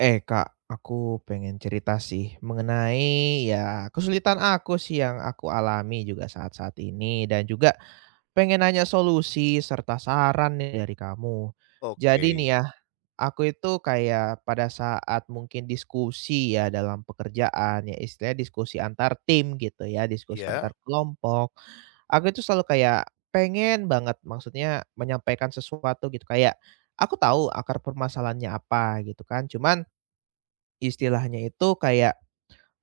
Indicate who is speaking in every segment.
Speaker 1: Eh Kak, aku pengen cerita sih mengenai ya kesulitan aku sih yang aku alami juga saat-saat ini dan juga pengen nanya solusi serta saran nih dari kamu. Jadi nih
Speaker 2: Oke,
Speaker 1: ya, aku itu kayak pada saat mungkin diskusi ya dalam pekerjaan ya istilahnya diskusi antar tim gitu ya, diskusi
Speaker 2: iya,
Speaker 1: antar kelompok. Aku itu selalu kayak pengen banget maksudnya menyampaikan sesuatu gitu kayak aku tahu akar permasalahannya apa gitu kan. Cuman istilahnya itu kayak,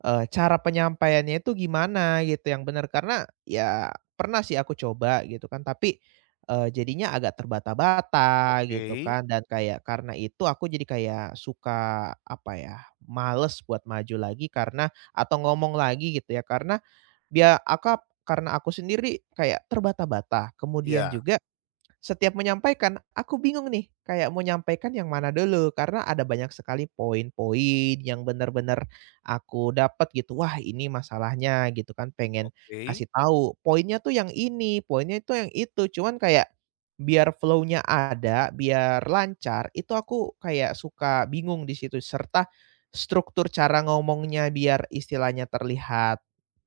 Speaker 1: cara penyampaiannya itu gimana gitu yang benar karena ya pernah sih aku coba gitu kan tapi, jadinya agak terbata-bata
Speaker 2: oke,
Speaker 1: gitu kan dan kayak karena itu aku jadi kayak suka apa ya, males buat maju lagi karena atau ngomong lagi gitu ya karena biar akap karena aku sendiri kayak terbata-bata kemudian
Speaker 2: iya,
Speaker 1: juga setiap menyampaikan, aku bingung nih, kayak mau nyampaikan yang mana dulu, karena ada banyak sekali poin-poin yang benar-benar aku dapat gitu, wah ini masalahnya gitu kan, pengen
Speaker 2: oke,
Speaker 1: kasih tahu, poinnya tuh yang ini, poinnya itu yang itu, cuman kayak biar flow-nya ada, biar lancar, itu aku kayak suka bingung di situ, serta struktur cara ngomongnya biar istilahnya terlihat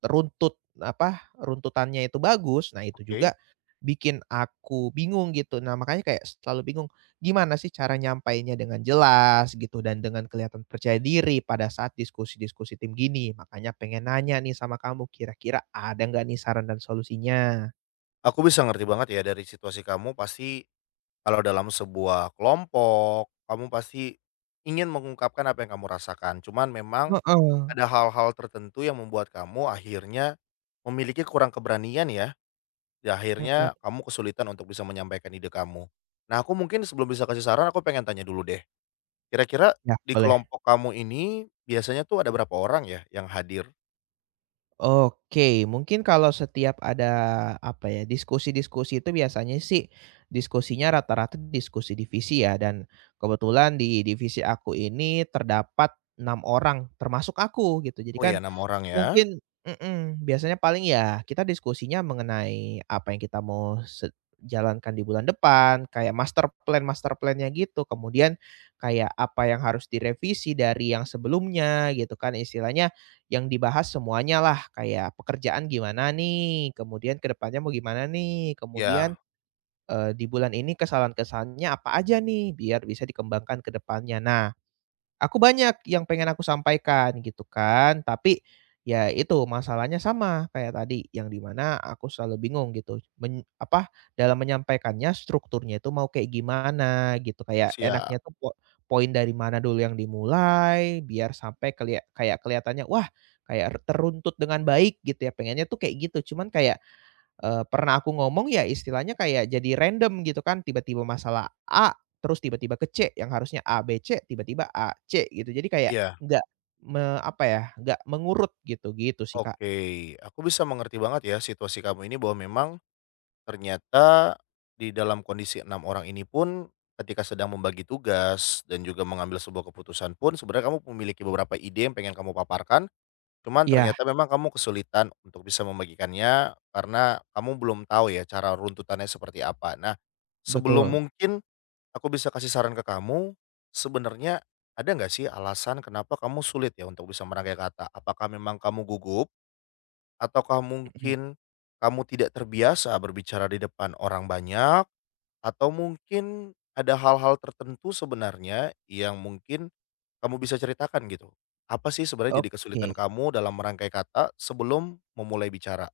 Speaker 1: runtut, apa, runtutannya itu bagus, nah itu
Speaker 2: oke.
Speaker 1: juga bikin aku bingung gitu. Nah, makanya kayak selalu bingung, gimana sih cara nyampainya dengan jelas gitu dan dengan kelihatan percaya diri pada saat diskusi-diskusi tim gini. Makanya pengen nanya nih sama kamu, kira-kira ada nggak nih saran dan solusinya?
Speaker 2: Aku bisa ngerti banget ya dari situasi kamu pasti kalau dalam sebuah kelompok, kamu pasti ingin mengungkapkan apa yang kamu rasakan. Cuman memang
Speaker 1: Heeh,
Speaker 2: ada hal-hal tertentu yang membuat kamu akhirnya memiliki kurang keberanian ya, di
Speaker 1: mhm,
Speaker 2: akhirnya kamu kesulitan untuk bisa menyampaikan ide kamu. Nah, aku mungkin sebelum bisa kasih saran, aku pengen tanya dulu deh. Kira-kira
Speaker 1: ya
Speaker 2: di
Speaker 1: boleh.
Speaker 2: kelompok kamu ini biasanya tuh ada berapa orang ya yang hadir?
Speaker 1: Oke, mungkin kalau setiap ada, apa ya, diskusi-diskusi itu biasanya sih, diskusinya rata-rata diskusi divisi ya, dan kebetulan di divisi aku ini terdapat 6 orang termasuk aku gitu. Jadi
Speaker 2: Oh
Speaker 1: kan
Speaker 2: ya, 6 orang ya?
Speaker 1: mungkin mhm, biasanya paling ya kita diskusinya mengenai apa yang kita mau jalankan di bulan depan, kayak master plan-master plan-nya gitu. Kemudian kayak apa yang harus direvisi dari yang sebelumnya gitu kan, istilahnya yang dibahas semuanya lah kayak pekerjaan gimana nih, kemudian ke depannya mau gimana nih, kemudian,
Speaker 2: Ya,
Speaker 1: di bulan ini kesalahan-kesalahannya apa aja nih, biar bisa dikembangkan ke depannya. Nah aku banyak yang pengen aku sampaikan gitu kan, tapi ya itu masalahnya sama kayak tadi yang di mana aku selalu bingung gitu apa, dalam menyampaikannya strukturnya itu mau kayak gimana gitu, kayak
Speaker 2: siap.
Speaker 1: enaknya tuh poin dari mana dulu yang dimulai biar sampai kayak kelihatannya, wah, kayak teruntut dengan baik gitu ya, pengennya tuh kayak gitu, cuman kayak pernah aku ngomong ya istilahnya kayak jadi random gitu kan, tiba-tiba masalah A, terus tiba-tiba ke C, yang harusnya A, B, C, tiba-tiba A, C gitu. Jadi kayak
Speaker 2: Ya,
Speaker 1: nggak apa ya, nggak mengurut gitu, gitu sih, Kak.
Speaker 2: oke. Aku bisa mengerti banget ya situasi kamu ini bahwa memang ternyata di dalam kondisi 6 orang ini pun ketika sedang membagi tugas dan juga mengambil sebuah keputusan pun sebenarnya kamu memiliki beberapa ide yang pengen kamu paparkan, cuman
Speaker 1: Iya,
Speaker 2: ternyata memang kamu kesulitan untuk bisa membagikannya karena kamu belum tahu ya cara runtutannya seperti apa. Nah, sebelum
Speaker 1: betul,
Speaker 2: mungkin aku bisa kasih saran ke kamu, sebenarnya ada nggak sih alasan kenapa kamu sulit ya untuk bisa merangkai kata? Apakah memang kamu gugup? Ataukah
Speaker 1: mhm,
Speaker 2: mungkin kamu tidak terbiasa berbicara di depan orang banyak? Atau mungkin ada hal-hal tertentu sebenarnya yang mungkin kamu bisa ceritakan gitu? Apa sih sebenarnya jadi kesulitan
Speaker 1: oke.
Speaker 2: kamu dalam merangkai kata sebelum memulai bicara?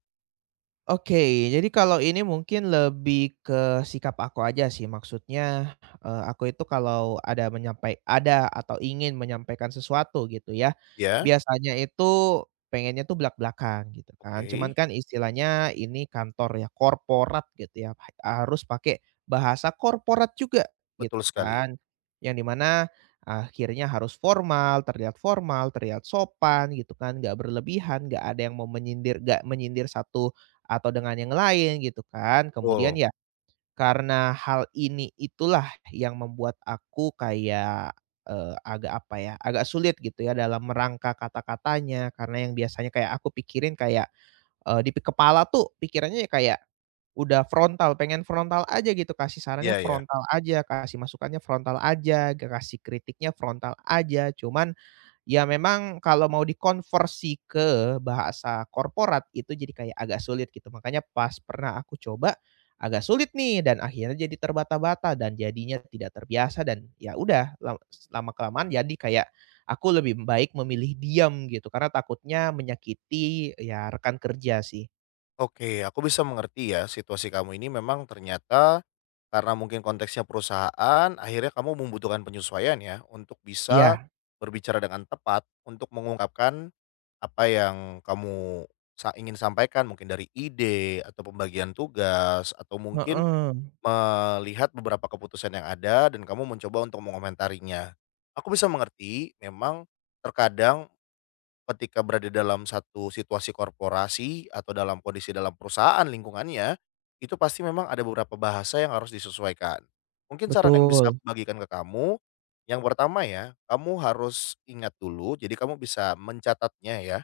Speaker 1: Oke, jadi kalau ini mungkin lebih ke sikap aku aja sih. Maksudnya, aku itu kalau ada ada atau ingin menyampaikan sesuatu gitu ya,
Speaker 2: Ya,
Speaker 1: biasanya itu pengennya tuh blakan gitu kan. Cuman
Speaker 2: oke,
Speaker 1: kan istilahnya ini kantor ya, korporat gitu ya, harus pakai bahasa korporat juga
Speaker 2: betul
Speaker 1: gitu
Speaker 2: sekali.
Speaker 1: kan. Yang dimana akhirnya harus formal, terlihat sopan gitu kan, nggak berlebihan, nggak ada yang mau menyindir nggak menyindir satu atau dengan yang lain gitu kan. Kemudian
Speaker 2: Betul,
Speaker 1: ya karena hal ini itulah yang membuat aku kayak, agak apa ya, agak sulit gitu ya dalam merangka kata-katanya karena yang biasanya kayak aku pikirin kayak, di kepala tuh pikirannya ya kayak udah frontal, pengen frontal aja gitu, kasih sarannya
Speaker 2: iya ya.
Speaker 1: frontal aja, kasih masukannya frontal aja, kasih kritiknya frontal aja. Cuman ya memang kalau mau dikonversi ke bahasa korporat itu jadi kayak agak sulit gitu, makanya pas pernah aku coba, agak sulit nih dan akhirnya jadi terbata-bata dan jadinya tidak terbiasa dan ya udah lama-kelamaan jadi kayak aku lebih baik memilih diam gitu karena takutnya menyakiti ya rekan kerja sih.
Speaker 2: Oke, aku bisa mengerti ya situasi kamu ini memang ternyata karena mungkin konteksnya perusahaan, akhirnya kamu membutuhkan penyesuaian ya untuk bisa
Speaker 1: Iya,
Speaker 2: berbicara dengan tepat untuk mengungkapkan apa yang kamu ingin sampaikan mungkin dari ide atau pembagian tugas atau mungkin
Speaker 1: heeh,
Speaker 2: melihat beberapa keputusan yang ada dan kamu mencoba untuk mengomentarinya. Aku bisa mengerti memang terkadang ketika berada dalam satu situasi korporasi atau dalam kondisi dalam perusahaan lingkungannya, itu pasti memang ada beberapa bahasa yang harus disesuaikan. Mungkin saran yang bisa
Speaker 1: betul,
Speaker 2: aku bagikan ke kamu, yang pertama ya, kamu harus ingat dulu, jadi kamu bisa mencatatnya ya,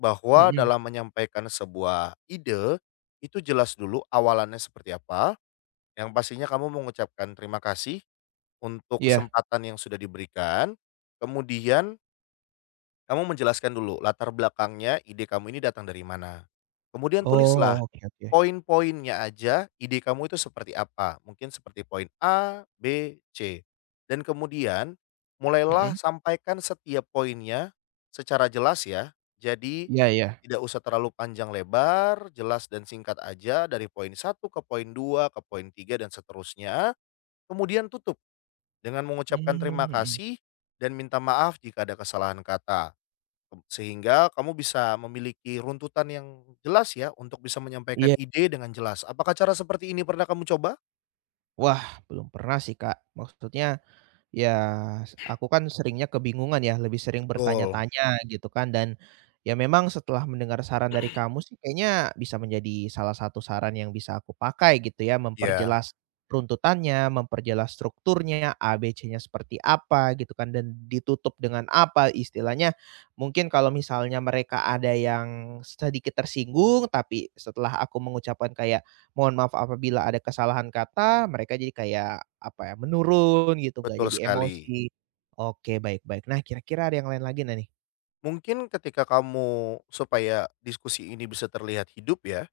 Speaker 2: bahwa
Speaker 1: mhm,
Speaker 2: dalam menyampaikan sebuah ide, itu jelas dulu awalannya seperti apa, yang pastinya kamu mengucapkan terima kasih untuk
Speaker 1: iya.
Speaker 2: kesempatan yang sudah diberikan, kemudian kamu menjelaskan dulu latar belakangnya ide kamu ini datang dari mana. Kemudian tulislah
Speaker 1: Oh, oke oke,
Speaker 2: poin-poinnya aja ide kamu itu seperti apa. Mungkin seperti poin A, B, C. Dan kemudian mulailah
Speaker 1: mhm,
Speaker 2: sampaikan setiap poinnya secara jelas ya. Jadi
Speaker 1: iya iya,
Speaker 2: tidak usah terlalu panjang lebar, jelas dan singkat aja dari poin satu ke poin 2 ke poin 3 dan seterusnya. Kemudian tutup dengan mengucapkan
Speaker 1: mmm,
Speaker 2: terima
Speaker 1: mhm.
Speaker 2: kasih dan minta maaf jika ada kesalahan kata. Gitu. Sehingga kamu bisa memiliki runtutan yang jelas ya untuk bisa menyampaikan
Speaker 1: Iya.
Speaker 2: ide dengan jelas. Apakah cara seperti ini pernah kamu coba?
Speaker 1: Wah, belum pernah sih, Kak. Maksudnya, ya aku kan seringnya kebingungan ya, lebih sering
Speaker 2: Betul,
Speaker 1: bertanya-tanya gitu kan dan, ya memang setelah mendengar saran dari kamu sih kayaknya bisa menjadi salah satu saran yang bisa aku pakai gitu ya,
Speaker 2: ya.
Speaker 1: memperjelas runtutannya, memperjelas strukturnya, ABC-nya seperti apa gitu kan dan ditutup dengan apa istilahnya. Mungkin kalau misalnya mereka ada yang sedikit tersinggung, tapi setelah aku mengucapkan kayak, mohon maaf apabila ada kesalahan kata, mereka jadi kayak, apa ya, menurun gitu, nggak
Speaker 2: Betul
Speaker 1: jadi
Speaker 2: sekali.
Speaker 1: emosi. Oke, baik baik. Nah, kira-kira ada yang lain lagi nggak nih?
Speaker 2: Mungkin ketika kamu supaya diskusi ini bisa terlihat hidup ya,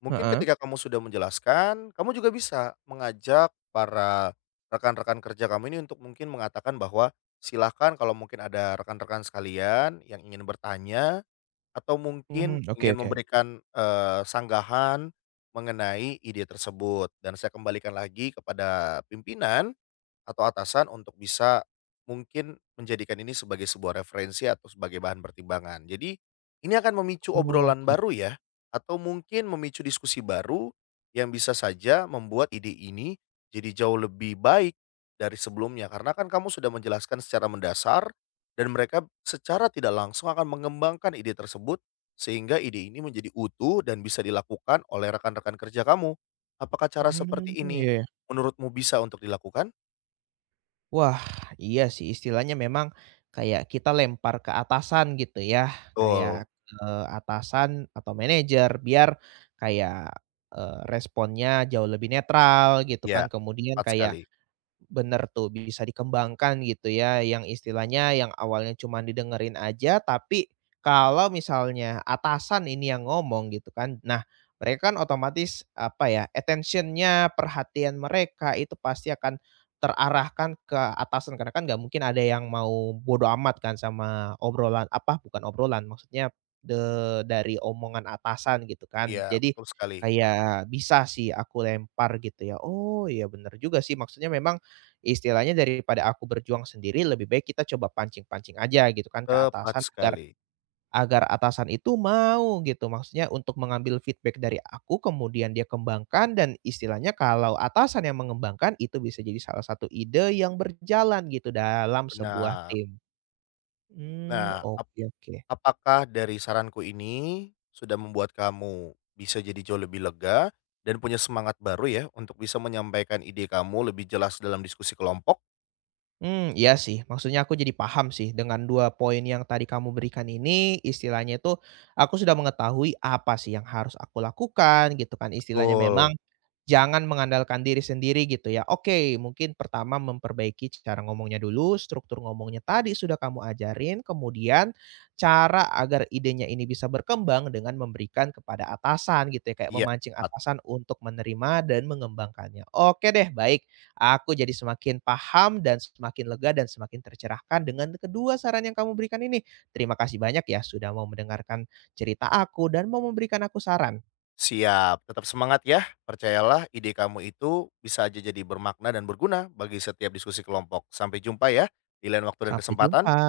Speaker 2: mungkin
Speaker 1: Heeh.
Speaker 2: ketika kamu sudah menjelaskan, kamu juga bisa mengajak para rekan-rekan kerja kamu ini untuk mungkin mengatakan bahwa silahkan kalau mungkin ada rekan-rekan sekalian yang ingin bertanya atau
Speaker 1: Mmm,
Speaker 2: mungkin
Speaker 1: oke
Speaker 2: ingin
Speaker 1: oke.
Speaker 2: memberikan, sanggahan mengenai ide tersebut dan saya kembalikan lagi kepada pimpinan, atau atasan untuk bisa mungkin menjadikan ini sebagai sebuah referensi atau sebagai bahan pertimbangan. Jadi ini akan memicu obrolan
Speaker 1: Oke
Speaker 2: baru ya atau mungkin memicu diskusi baru yang bisa saja membuat ide ini jadi jauh lebih baik dari sebelumnya karena kan kamu sudah menjelaskan secara mendasar dan mereka secara tidak langsung akan mengembangkan ide tersebut sehingga ide ini menjadi utuh dan bisa dilakukan oleh rekan-rekan kerja kamu. Apakah cara seperti
Speaker 1: mmm,
Speaker 2: ini
Speaker 1: iya ya.
Speaker 2: menurutmu bisa untuk dilakukan?
Speaker 1: Wah, iya sih, istilahnya memang kayak kita lempar ke atasan gitu ya,
Speaker 2: Betul,
Speaker 1: kayak ke atasan atau manajer biar kayak, responnya jauh lebih netral gitu kan,
Speaker 2: iya,
Speaker 1: kemudian
Speaker 2: tepat
Speaker 1: kayak
Speaker 2: sekali.
Speaker 1: bener tuh, bisa dikembangkan gitu ya, yang istilahnya yang awalnya cuma didengerin aja, tapi kalau misalnya atasan ini yang ngomong gitu kan, nah mereka kan otomatis apa ya, attentionnya perhatian mereka itu pasti akan terarahkan ke atasan, karena kan nggak mungkin ada yang mau bodo amat kan sama obrolan apa, bukan obrolan, maksudnya de dari omongan atasan gitu kan.
Speaker 2: Iya,
Speaker 1: Jadi
Speaker 2: betul sekali,
Speaker 1: kayak bisa sih aku lempar gitu ya, oh iya bener juga sih, maksudnya memang istilahnya daripada aku berjuang sendiri lebih baik kita coba pancing-pancing aja gitu kan ke
Speaker 2: tepat
Speaker 1: atasan agar
Speaker 2: sekali,
Speaker 1: agar atasan itu mau gitu. Maksudnya untuk mengambil feedback dari aku kemudian dia kembangkan dan istilahnya kalau atasan yang mengembangkan itu bisa jadi salah satu ide yang berjalan gitu dalam sebuah
Speaker 2: benar.
Speaker 1: tim. Mmm,
Speaker 2: Nah, ap
Speaker 1: oke oke.
Speaker 2: apakah dari saranku ini sudah membuat kamu bisa jadi jauh lebih lega dan punya semangat baru ya untuk bisa menyampaikan ide kamu lebih jelas dalam diskusi kelompok?
Speaker 1: Mmm, iya sih maksudnya aku jadi paham sih dengan 2 poin yang tadi kamu berikan ini istilahnya itu aku sudah mengetahui apa sih yang harus aku lakukan gitu kan istilahnya memang
Speaker 2: Betul,
Speaker 1: jangan mengandalkan diri sendiri gitu ya. Oke, mungkin pertama memperbaiki cara ngomongnya dulu, struktur ngomongnya tadi sudah kamu ajarin, kemudian cara agar idenya ini bisa berkembang dengan memberikan kepada atasan gitu ya, kayak
Speaker 2: iya,
Speaker 1: memancing
Speaker 2: tepat.
Speaker 1: atasan untuk menerima dan mengembangkannya. Oke deh, baik. Aku jadi semakin paham dan semakin lega dan semakin tercerahkan dengan kedua saran yang kamu berikan ini. Terima kasih banyak ya sudah mau mendengarkan cerita aku dan mau memberikan aku saran.
Speaker 2: Siap, tetap semangat ya, percayalah ide kamu itu bisa aja jadi bermakna dan berguna bagi setiap diskusi kelompok. Sampai jumpa ya, di lain waktu dan
Speaker 1: Sampai jumpa.
Speaker 2: kesempatan.